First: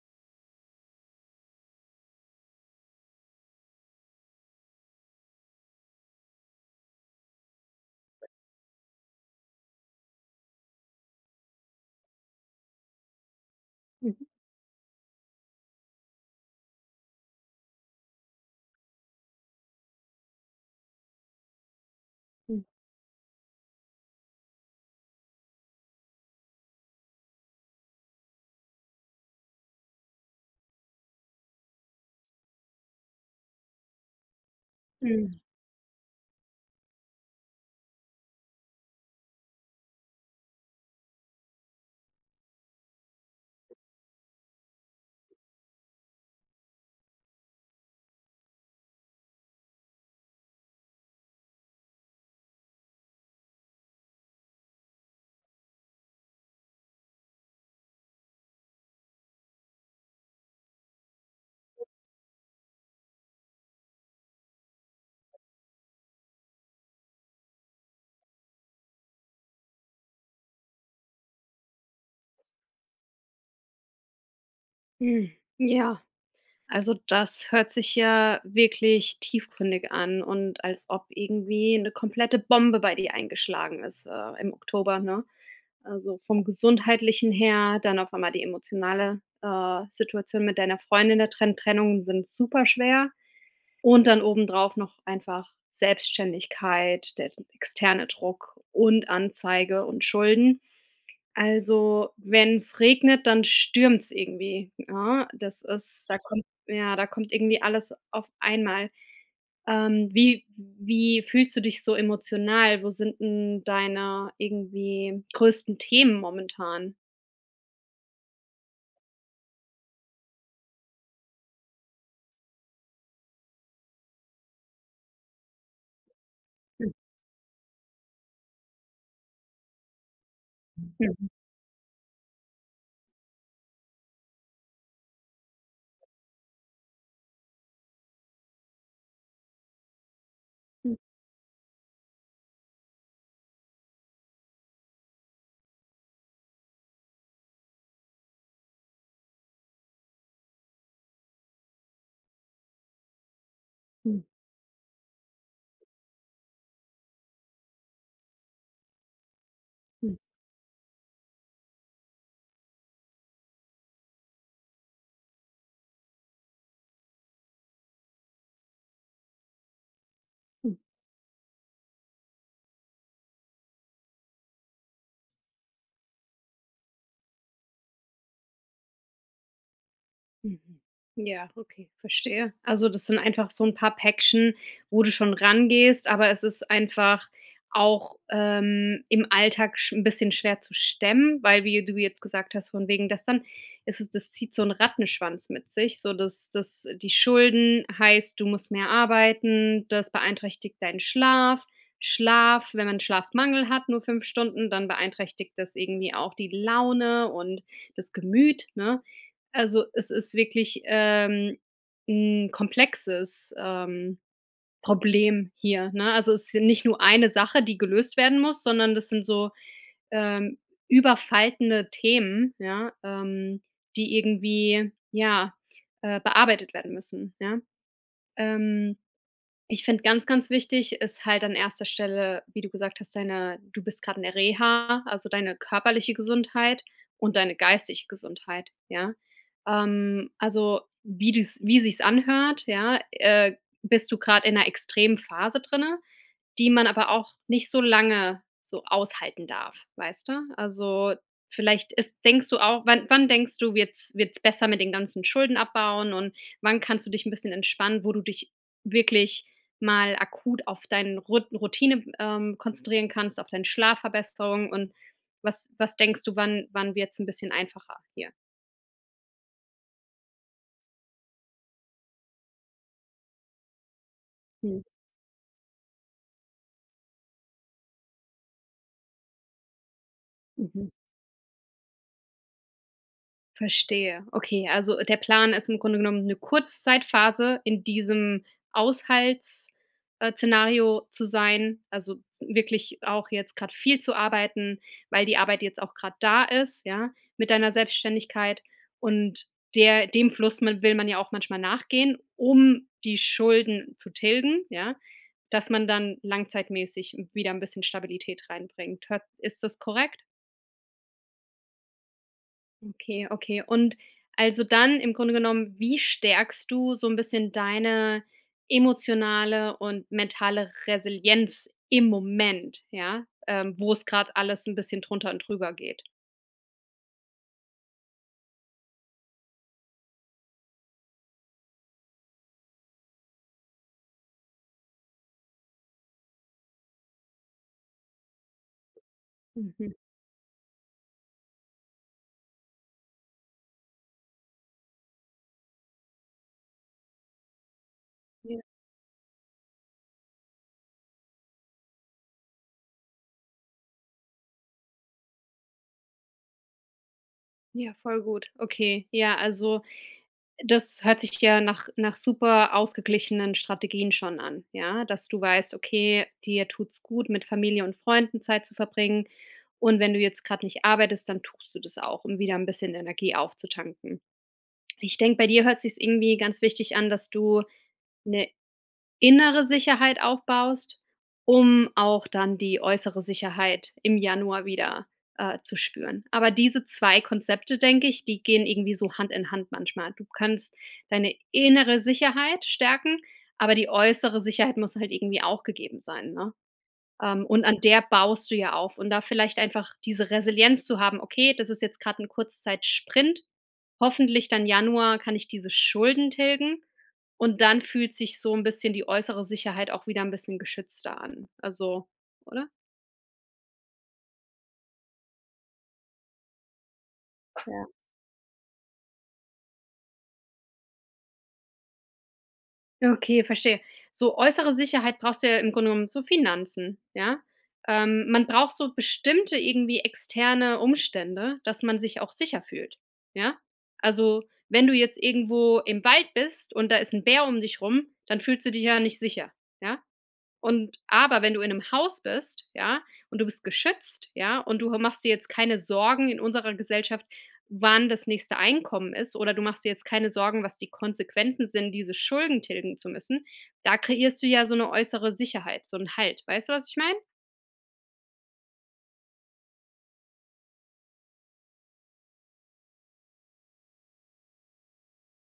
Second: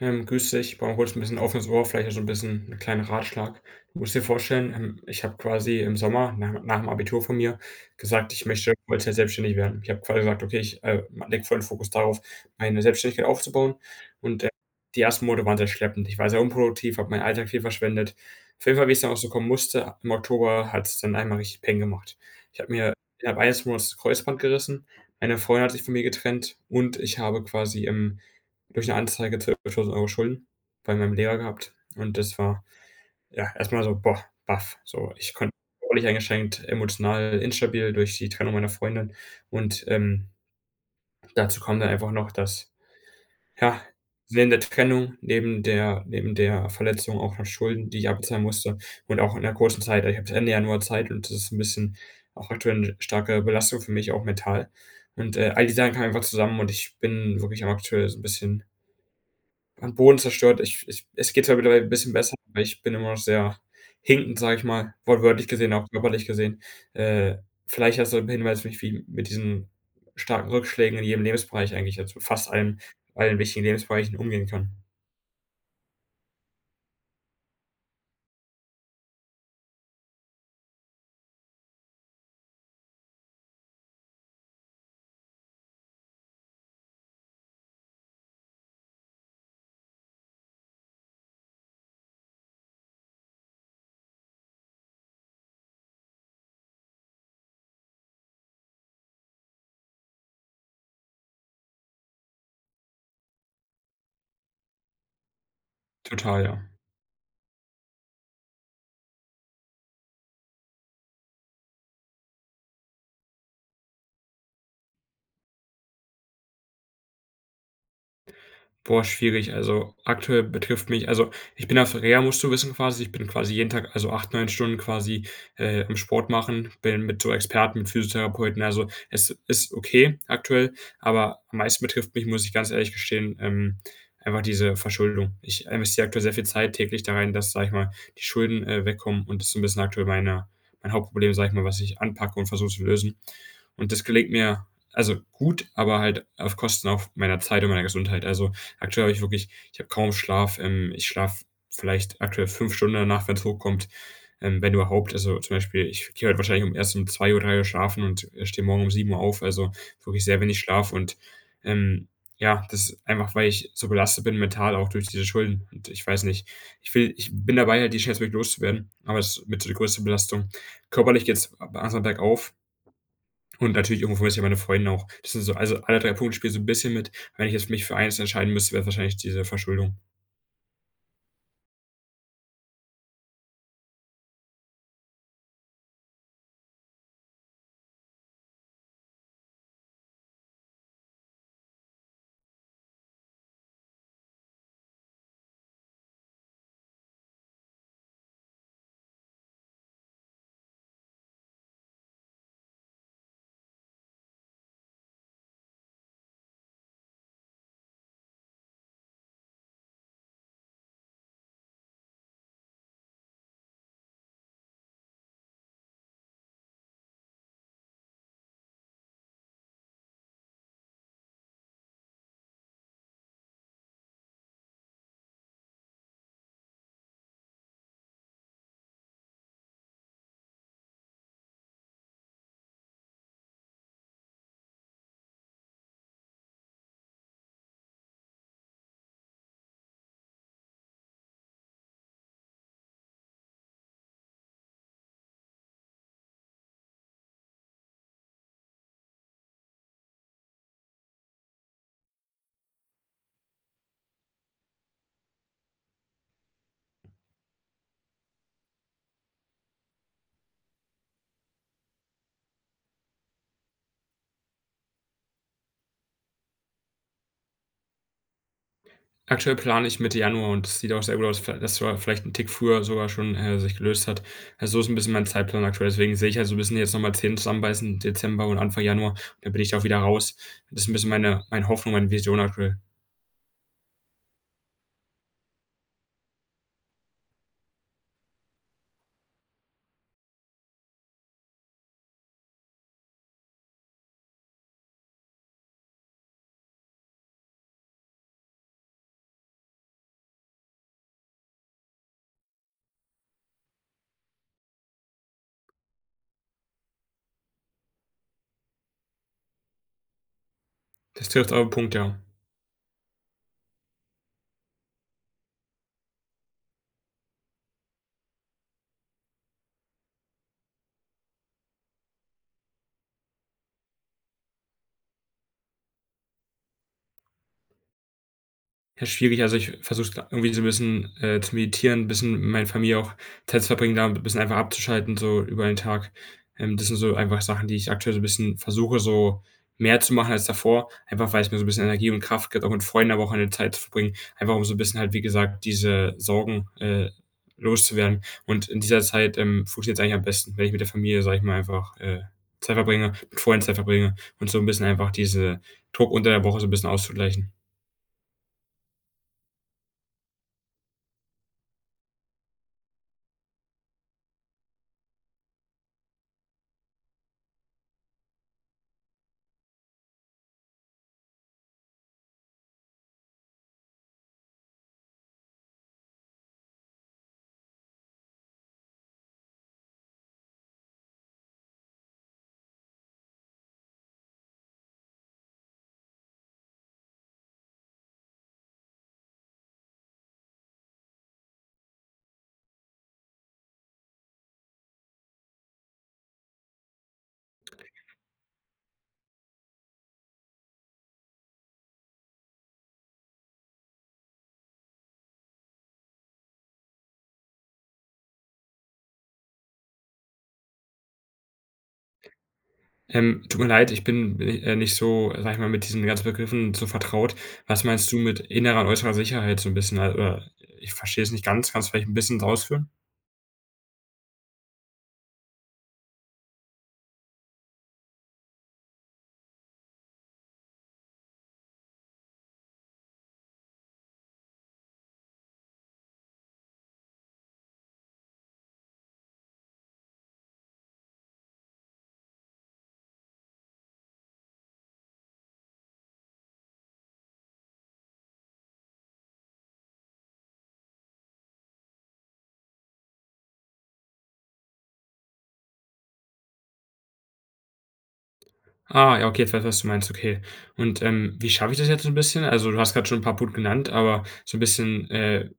Grüß dich. Ich brauche mal kurz 'n bisschen offenes Ohr, vielleicht auch so ein bisschen 'n kleinen Ratschlag. Du musst dir vorstellen, ich habe quasi im Sommer nach dem Abitur von mir gesagt, ich möchte Vollzeit selbstständig werden. Ich habe quasi gesagt: „Okay, ich lege vollen Fokus darauf, meine Selbstständigkeit aufzubauen.“ Mhm, Und, äh, Die ersten Monate waren sehr schleppend. Ich war sehr unproduktiv, habe meinen Alltag viel verschwendet. Auf jeden Fall, wie es dann auch so kommen musste, im Oktober hat es dann einmal richtig Peng gemacht. Ich habe mir innerhalb eines Monats das Kreuzband gerissen, meine Freundin hat sich von mir getrennt und ich habe quasi im durch eine Anzeige 12.000 Euro Schulden bei meinem Lehrer gehabt und das war, ja, erstmal so, boah, baff. So, mhm, ich konnte völlig eingeschränkt, emotional instabil durch die Trennung meiner Freundin und, dazu kam dann einfach noch, dass, ja, neben der Trennung, neben der Verletzung auch noch Schulden, die ich abbezahlen musste und auch in der kurzen Zeit. Ich habe bis Ende Januar Zeit und das ist ein bisschen auch aktuell 'ne starke Belastung für mich, auch mental. All die Sachen kamen einfach zusammen und ich bin wirklich am aktuell so 'n bisschen am Boden zerstört. Ich es geht zwar mittlerweile ein bisschen besser, aber ich bin immer noch sehr hinkend, sage ich mal, wortwörtlich gesehen, auch körperlich gesehen. Äh, Vielleicht hast du 'n Hinweis für mich, wie mit diesen starken Rückschlägen in jedem Lebensbereich eigentlich, also fast allen wichtigen Lebensbereichen umgehen kann. mhm. Ja, also das hört sich ja wirklich tiefgründig an und als ob irgendwie eine komplette Bombe bei dir eingeschlagen ist, im Oktober, ne? Also, vom Gesundheitlichen her, dann auf einmal die emotionale, Situation mit deiner Freundin, der Trennungen sind super schwer und dann obendrauf noch einfach Selbstständigkeit, der externe Druck und Anzeige und Schulden. Also, wenn es regnet, dann stürmt es irgendwie, ne? Das ist Da Total, kommt ja. ja, da kommt irgendwie alles auf einmal. Wie fühlst du dich so emotional? Wo sind 'n deine irgendwie größten Themen momentan? Boah, schwierig. Also, aktuell betrifft mich also, ich bin auf Reha, musst du wissen quasi. Ich bin quasi jeden Tag, also 8, 9 Stunden quasi, am Sport machen, bin mit so Experten, mit Physiotherapeuten. Also, es ist okay aktuell, aber am meisten betrifft mich, muss ich ganz ehrlich gestehen, einfach diese Verschuldung. Ich investiere aktuell sehr viel Zeit täglich da rein, dass, sage ich mal, die Schulden, wegkommen und das ist so 'n bisschen aktuell mein Hauptproblem, sage ich mal, was ich anpacke und versuche zu lösen. Und das gelingt mir, also, gut, aber halt auf Kosten auch meiner Zeit und meiner Gesundheit. Also aktuell habe ich wirklich ich habe kaum Schlaf. Ich schlafe vielleicht aktuell 5 Stunden in wenn es hochkommt, Mhm. Wenn überhaupt. Also, zum Beispiel, ich gehe heute wahrscheinlich um erst um 2 Uhr 3 Uhr schlafen und, stehe morgen um 7 Uhr auf, also wirklich sehr wenig Schlaf und, ähm, ja, das ist einfach, weil ich so belastet bin mental auch durch diese Schulden und ich weiß nicht. Ich bin dabei, halt die schnellstmöglich loszuwerden, aber es ist mit so die größte Belastung. Körperlich geht's langsam bergauf, und natürlich irgendwo vermisse ich ja meine Freunde auch. Das sind so also alle 3 Punkte spielen so ein bisschen mit. Wenn ich jetzt mich für eins entscheiden müsste, wäre es wahrscheinlich diese Verschuldung. Mhm. Ja, okay, verstehe. Also, das sind einfach so ein paar Päckchen, wo du schon rangehst, aber es ist einfach auch, im Alltag sch 'n bisschen schwer zu stemmen, weil wie du jetzt gesagt hast, von wegen, dass dann ist es das zieht so einen Rattenschwanz mit sich, so dass die Schulden heißt, du musst mehr arbeiten, das beeinträchtigt deinen Schlaf. Schlaf, wenn man Schlafmangel hat, nur 5 Stunden, dann beeinträchtigt das irgendwie auch die Laune und das Gemüt, ne? Also, es ist wirklich, 'n komplexes, Problem hier, ne? Also, es ist nicht nur eine Sache, die gelöst werden muss, sondern das sind so, ähm, überfaltende Themen, ja, die irgendwie, ja, bearbeitet werden müssen, ja? Ähm Ich finde ganz, ganz wichtig ist halt an erster Stelle, wie du gesagt hast, deine du bist gerade in der Reha, also deine körperliche Gesundheit und deine geistige Gesundheit, ja? Also, wie sich's anhört, ja, bist du gerade in einer extremen Phase drinne? Die man aber auch nicht so lange so aushalten darf, weißt du? Also, vielleicht ist denkst du auch wann denkst du, wird's besser mit den ganzen Schulden abbauen und wann kannst du dich ein bisschen entspannen, wo du dich wirklich mal akut auf deinen Rut Routine, konzentrieren kannst, auf deine Schlafverbesserung und was denkst du, wann wird es ein bisschen einfacher hier? Aktuell plane ich Mitte Januar und das sieht auch sehr gut aus, v dass sogar vielleicht ein Tick früher sogar schon, sich gelöst hat. Also, so Mhm. ist ein bisschen mein Zeitplan aktuell. Deswegen sehe ich halt so 'n bisschen jetzt noch mal Zähne zusammenbeißen, Dezember und Anfang Januar, und dann bin ich da auch wieder raus. Das Mhm. ist ein bisschen meine Hoffnung, meine Vision aktuell. Verstehe. Okay, also der Plan ist im Grunde genommen eine Kurzzeitphase in diesem Aushalts Szenario zu sein, also wirklich auch jetzt gerade viel zu arbeiten, weil die Arbeit jetzt auch gerade da ist, ja, mit deiner Selbstständigkeit und der dem Fluss man ja auch manchmal nachgehen, um die Schulden zu tilgen, ja, dass man dann langzeitmäßig wieder ein bisschen Stabilität reinbringt. Hört Ist das korrekt? Das trifft auf Punkt, ja. Okay, okay. Und also dann im Grunde genommen, wie stärkst du so ein bisschen deine emotionale und mentale Resilienz im Moment, ja, wo es gerade alles ein bisschen drunter und drüber geht? Ja, schwierig. Also, ich versuche irgendwie so ein bisschen, zu meditieren, ein bisschen mit meiner Familie auch Zeit zu verbringen, da ein bisschen einfach abzuschalten so über den Tag. Das sind so einfach Sachen, die ich aktuell so ein bisschen versuche, so Mhm. mehr zu machen als davor, einfach weil's mir so ein bisschen Energie und Kraft gibt, auch mit Freunden aber auch eine Zeit zu verbringen, einfach um so ein bisschen halt, wie gesagt, diese Sorgen, loszuwerden. Ja, Und in dieser Zeit, funktioniert's eigentlich am besten, wenn ich mit der Familie, sage ich mal, einfach, Zeit verbringe, mit Freunden Zeit verbringe und so ein bisschen einfach diese Druck unter der Woche so ein bisschen auszugleichen. ja, voll gut. Okay, ja, also das hört sich ja nach super ausgeglichenen Strategien schon an, ja? Dass du weißt, okay, dir tut's gut, mit Familie und Freunden Zeit zu verbringen und wenn du jetzt gerade nicht arbeitest, dann tust du das auch, um wieder ein bisschen Energie aufzutanken. Ich denke, bei dir hört sich's irgendwie ganz wichtig an, dass du eine innere Sicherheit aufbaust, um auch dann die äußere Sicherheit im Januar wieder, zu spüren. Aber diese 2 Konzepte, denke ich, die gehen irgendwie so Hand in Hand manchmal. Du kannst deine innere Sicherheit stärken, aber die äußere Sicherheit muss halt irgendwie auch gegeben sein, ne? Und an der baust du ja auf. Und da vielleicht einfach diese Resilienz zu haben: „Okay, das ist jetzt grad 'n Kurzzeitsprint. Hoffentlich dann Januar kann ich diese Schulden tilgen.“ Und dann fühlt sich so ein bisschen die äußere Sicherheit auch wieder ein bisschen geschützter an. Also, oder? Tut mir leid, ich bin, nicht so, sag ich mal, mit diesen ganzen Begriffen so vertraut. Was meinst du mit innerer und äußerer Sicherheit so ein bisschen? Al Oder ich verstehe es nicht ganz. Kannst du vielleicht ein bisschen ausführen? Okay, verstehe. So äußere Sicherheit brauchst du ja im Grunde genommen so Finanzen, ja? Man braucht so bestimmte irgendwie externe Umstände, dass man sich auch sicher fühlt, ja? Also, wenn du jetzt irgendwo im Wald bist und da ist ein Bär um dich rum, dann fühlst du dich ja nicht sicher, ja? Und aber wenn du in einem Haus bist, ja, und du bist geschützt, ja, und du machst dir jetzt keine Sorgen in unserer Gesellschaft, wann das nächste Einkommen ist, oder du machst dir jetzt keine Sorgen, was die Konsequenzen sind, diese Schulden tilgen zu müssen, da kreierst du ja so eine äußere Sicherheit, so einen Halt. Weißt du, was ich meine? Ah, ja, okay, jetzt weiß ich, was du meinst, okay. Und, wie schaffe ich das jetzt so ein bisschen? Also, du hast gerade schon ein paar Punkte genannt, aber so ein bisschen,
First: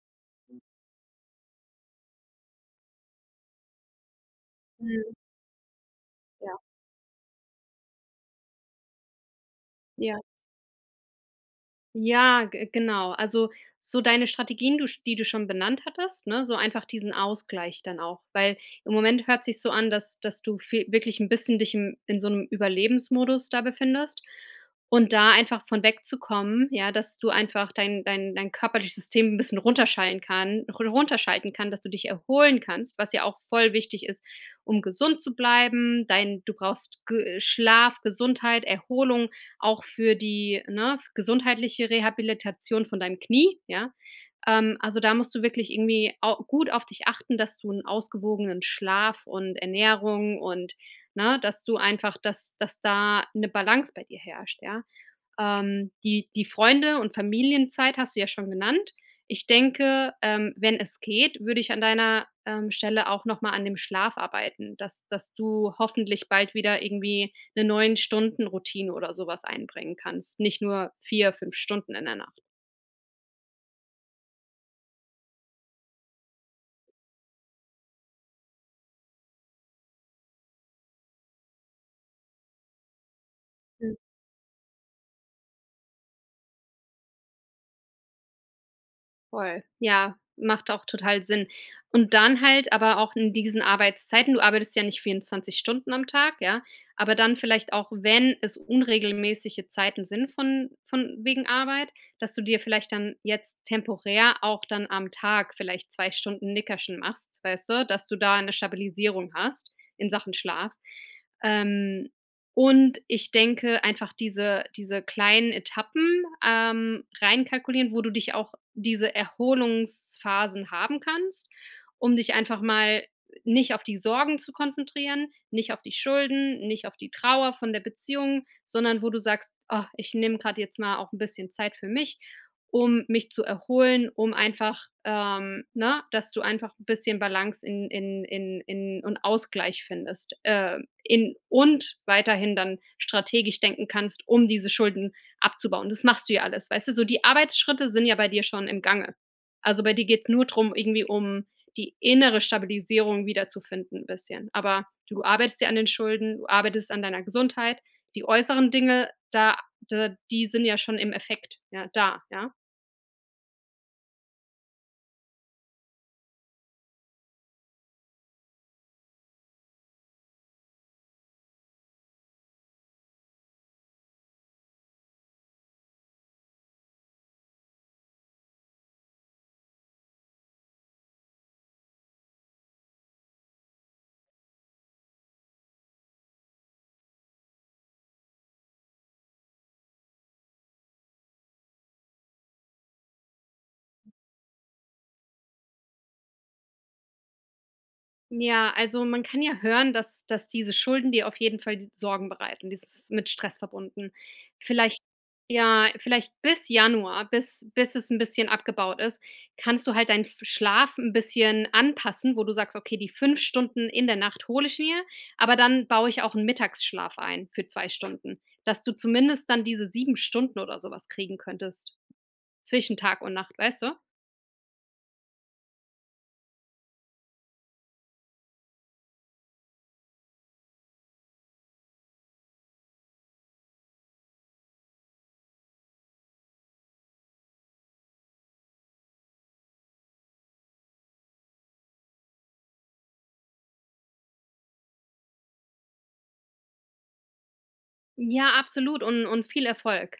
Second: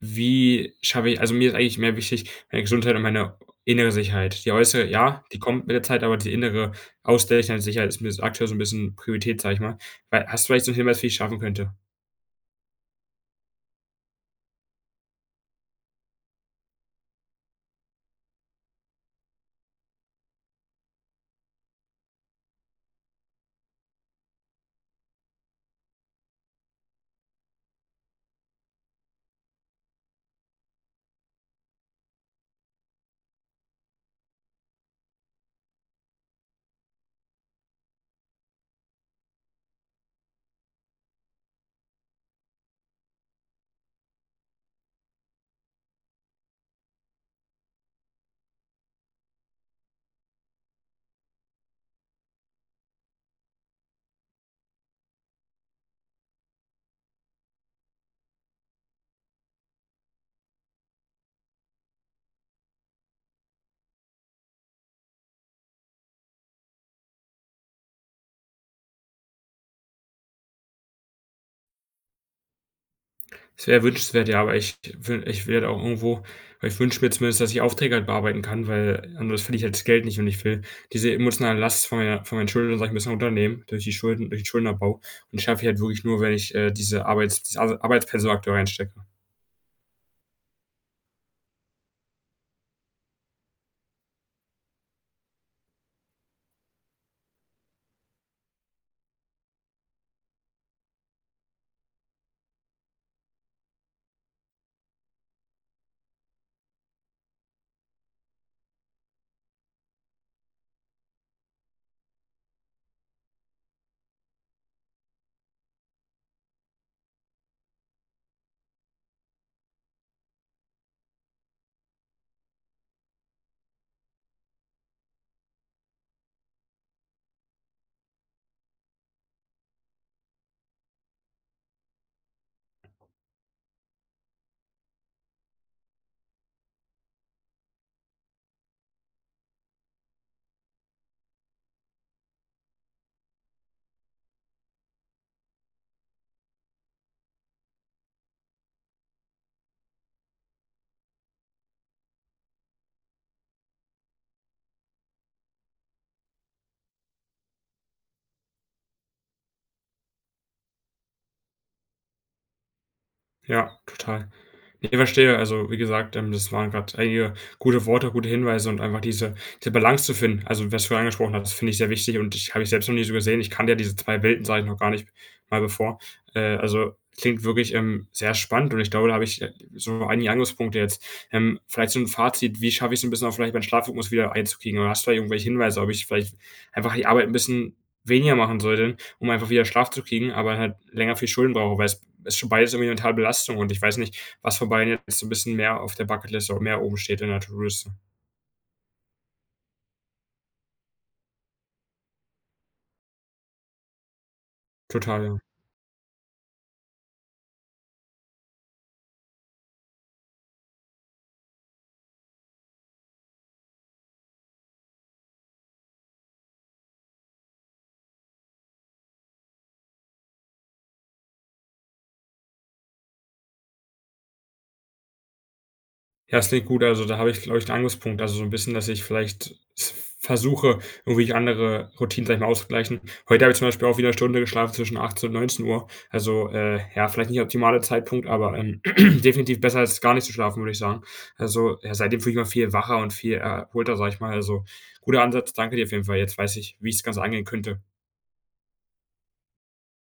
wie schaffe ich also, mir ist eigentlich mehr wichtig meine Gesundheit und meine innere Sicherheit. Die äußere, Mhm, ja, die kommt mit der Zeit, aber die ja, innere Ausgleich an Sicherheit ist mir aktuell so ein bisschen Priorität, sag ich mal. ja. Wei Hast du vielleicht so 'n Hinweis, wie ich's schaffen könnte? Ja, g genau. Also, so deine Strategien, du sch die du schon benannt hattest, ne, so einfach diesen Ausgleich dann auch. Weil im Moment hört sich so an, dass du viel wirklich ein bisschen dich im in so einem Überlebensmodus da befindest und da einfach von wegzukommen, ja, dass du einfach dein körperliches System ein bisschen runterschalten kann, dass du dich erholen kannst, was ja auch voll wichtig ist, um gesund zu bleiben. Dein Du brauchst Ge Schlaf, Gesundheit, Erholung auch für die, ne, gesundheitliche Rehabilitation von deinem Knie, ja. Also, da musst du wirklich irgendwie au gut auf dich achten, dass du einen ausgewogenen Schlaf und Ernährung und, ne, dass du einfach dass da eine Balance bei dir herrscht, ja. Die Freunde und Familienzeit hast du ja schon genannt. Ich denke, wenn es geht, würde ich an deiner, Stelle auch noch mal an dem Schlaf arbeiten, dass du hoffentlich bald wieder irgendwie eine 9 Stunden Routine oder sowas einbringen kannst, nicht nur 4, 5 Stunden in der Nacht. Es wäre wünschenswert, ja, aber ich werde auch irgendwo weil ich wünsche mir zumindest, dass ich Aufträge halt bearbeiten kann, weil anders verliere ich halt das Geld nicht und ich will diese emotionale Last von meinen Schultern, sage ich, 'n bisschen runternehmen durch die Schulden durch den Schuldenabbau. Und das schaffe ich halt wirklich nur, wenn ich, diese Arbeits diese Ar Arbeitsperson aktuell reinstecke. Voll. Ja, macht auch total Sinn. Und dann halt aber auch in diesen Arbeitszeiten du arbeitest ja nicht 24 Stunden am Tag, ja, aber dann vielleicht auch, wenn es unregelmäßige Zeiten sind von wegen Arbeit, dass du dir vielleicht dann jetzt temporär auch dann am Tag vielleicht 2 Stunden Nickerchen machst, weißt du, dass du da eine Stabilisierung hast in Sachen Schlaf. Ähm, und ich denke einfach diese kleinen Etappen reinkalkulieren, wo du dich auch diese Erholungsphasen haben kannst, um dich einfach mal nicht auf die Sorgen zu konzentrieren, nicht auf die Schulden, nicht auf die Trauer von der Beziehung, sondern wo du sagst: „Oh, ich nehme gerade jetzt mal auch ein bisschen Zeit für mich, um mich zu erholen, um einfach, ne dass du einfach ein bisschen Balance in und Ausgleich findest, in und weiterhin dann strategisch denken kannst, um diese Schulden abzubauen. Das machst du ja alles, weißt du? So die Arbeitsschritte sind ja bei dir schon im Gange. Also bei dir geht es nur drum, irgendwie um die innere Stabilisierung wiederzufinden ein bisschen. Aber du arbeitest ja an den Schulden, du arbeitest an deiner Gesundheit. Die äußeren Dinge, da die sind ja schon im Effekt, ja, da, ja? Ja, total. Ich verstehe. Also, wie gesagt, das waren gerade einige gute Worte, gute Hinweise und einfach diese Balance zu finden. Also, was du angesprochen hast, finde ich sehr wichtig und ich selbst noch nie so gesehen. Ich kannte ja diese 2 Welten, sage ich, noch gar nicht mal bevor. Also, klingt wirklich, sehr spannend und ich glaube, da habe ich, so einige Angriffspunkte jetzt. Vielleicht so ein Fazit, wie schaffe ich's ein bisschen auch vielleicht meinen Schlafrhythmus wieder einzukriegen? Oder hast du da irgendwelche Hinweise, ob ich vielleicht einfach die Arbeit ein bisschen weniger machen sollte, um einfach wieder Schlaf zu kriegen, aber halt länger für die Schulden brauche, weil es ist schon beides irgendwie eine mentale Belastung und ich weiß nicht was für Bayern jetzt so 'n bisschen mehr auf der Bucketlist oder mehr oben steht in der To-Do-Liste. Ja, also man kann ja hören, dass diese Schulden dir auf jeden Fall die Sorgen bereiten. Das ist mit Stress verbunden. Vielleicht Total, ja. Ja, vielleicht bis Januar, bis es ein bisschen abgebaut ist, kannst du halt deinen F Schlaf ein bisschen anpassen, wo du sagst: „Okay, die 5 Stunden in der Nacht hole ich mir, aber dann baue ich auch einen Mittagsschlaf ein für 2 Stunden.“ Dass du zumindest dann diese 7 Stunden oder sowas kriegen könntest zwischen Tag und Nacht, weißt du? Ja, das klingt gut. Also, da habe ich, glaube ich, 'n Angriffspunkt. Also, so 'n bisschen, dass ich vielleicht s versuche, irgendwie andere Routinen, sage ich mal, auszugleichen. Heute habe ich zum Beispiel auch wieder 'ne Stunde geschlafen zwischen 18 und 19 Uhr. Also, ja, vielleicht nicht optimaler Zeitpunkt, aber, definitiv besser als gar nicht zu schlafen, würde ich sagen. Also, ja, seitdem fühle ich mich viel wacher und viel erholter, sage ich mal. Also, guter Ansatz. Danke dir auf jeden Fall. Jetzt weiß ich, wie ich's Ganze angehen könnte. Ja, absolut und viel Erfolg.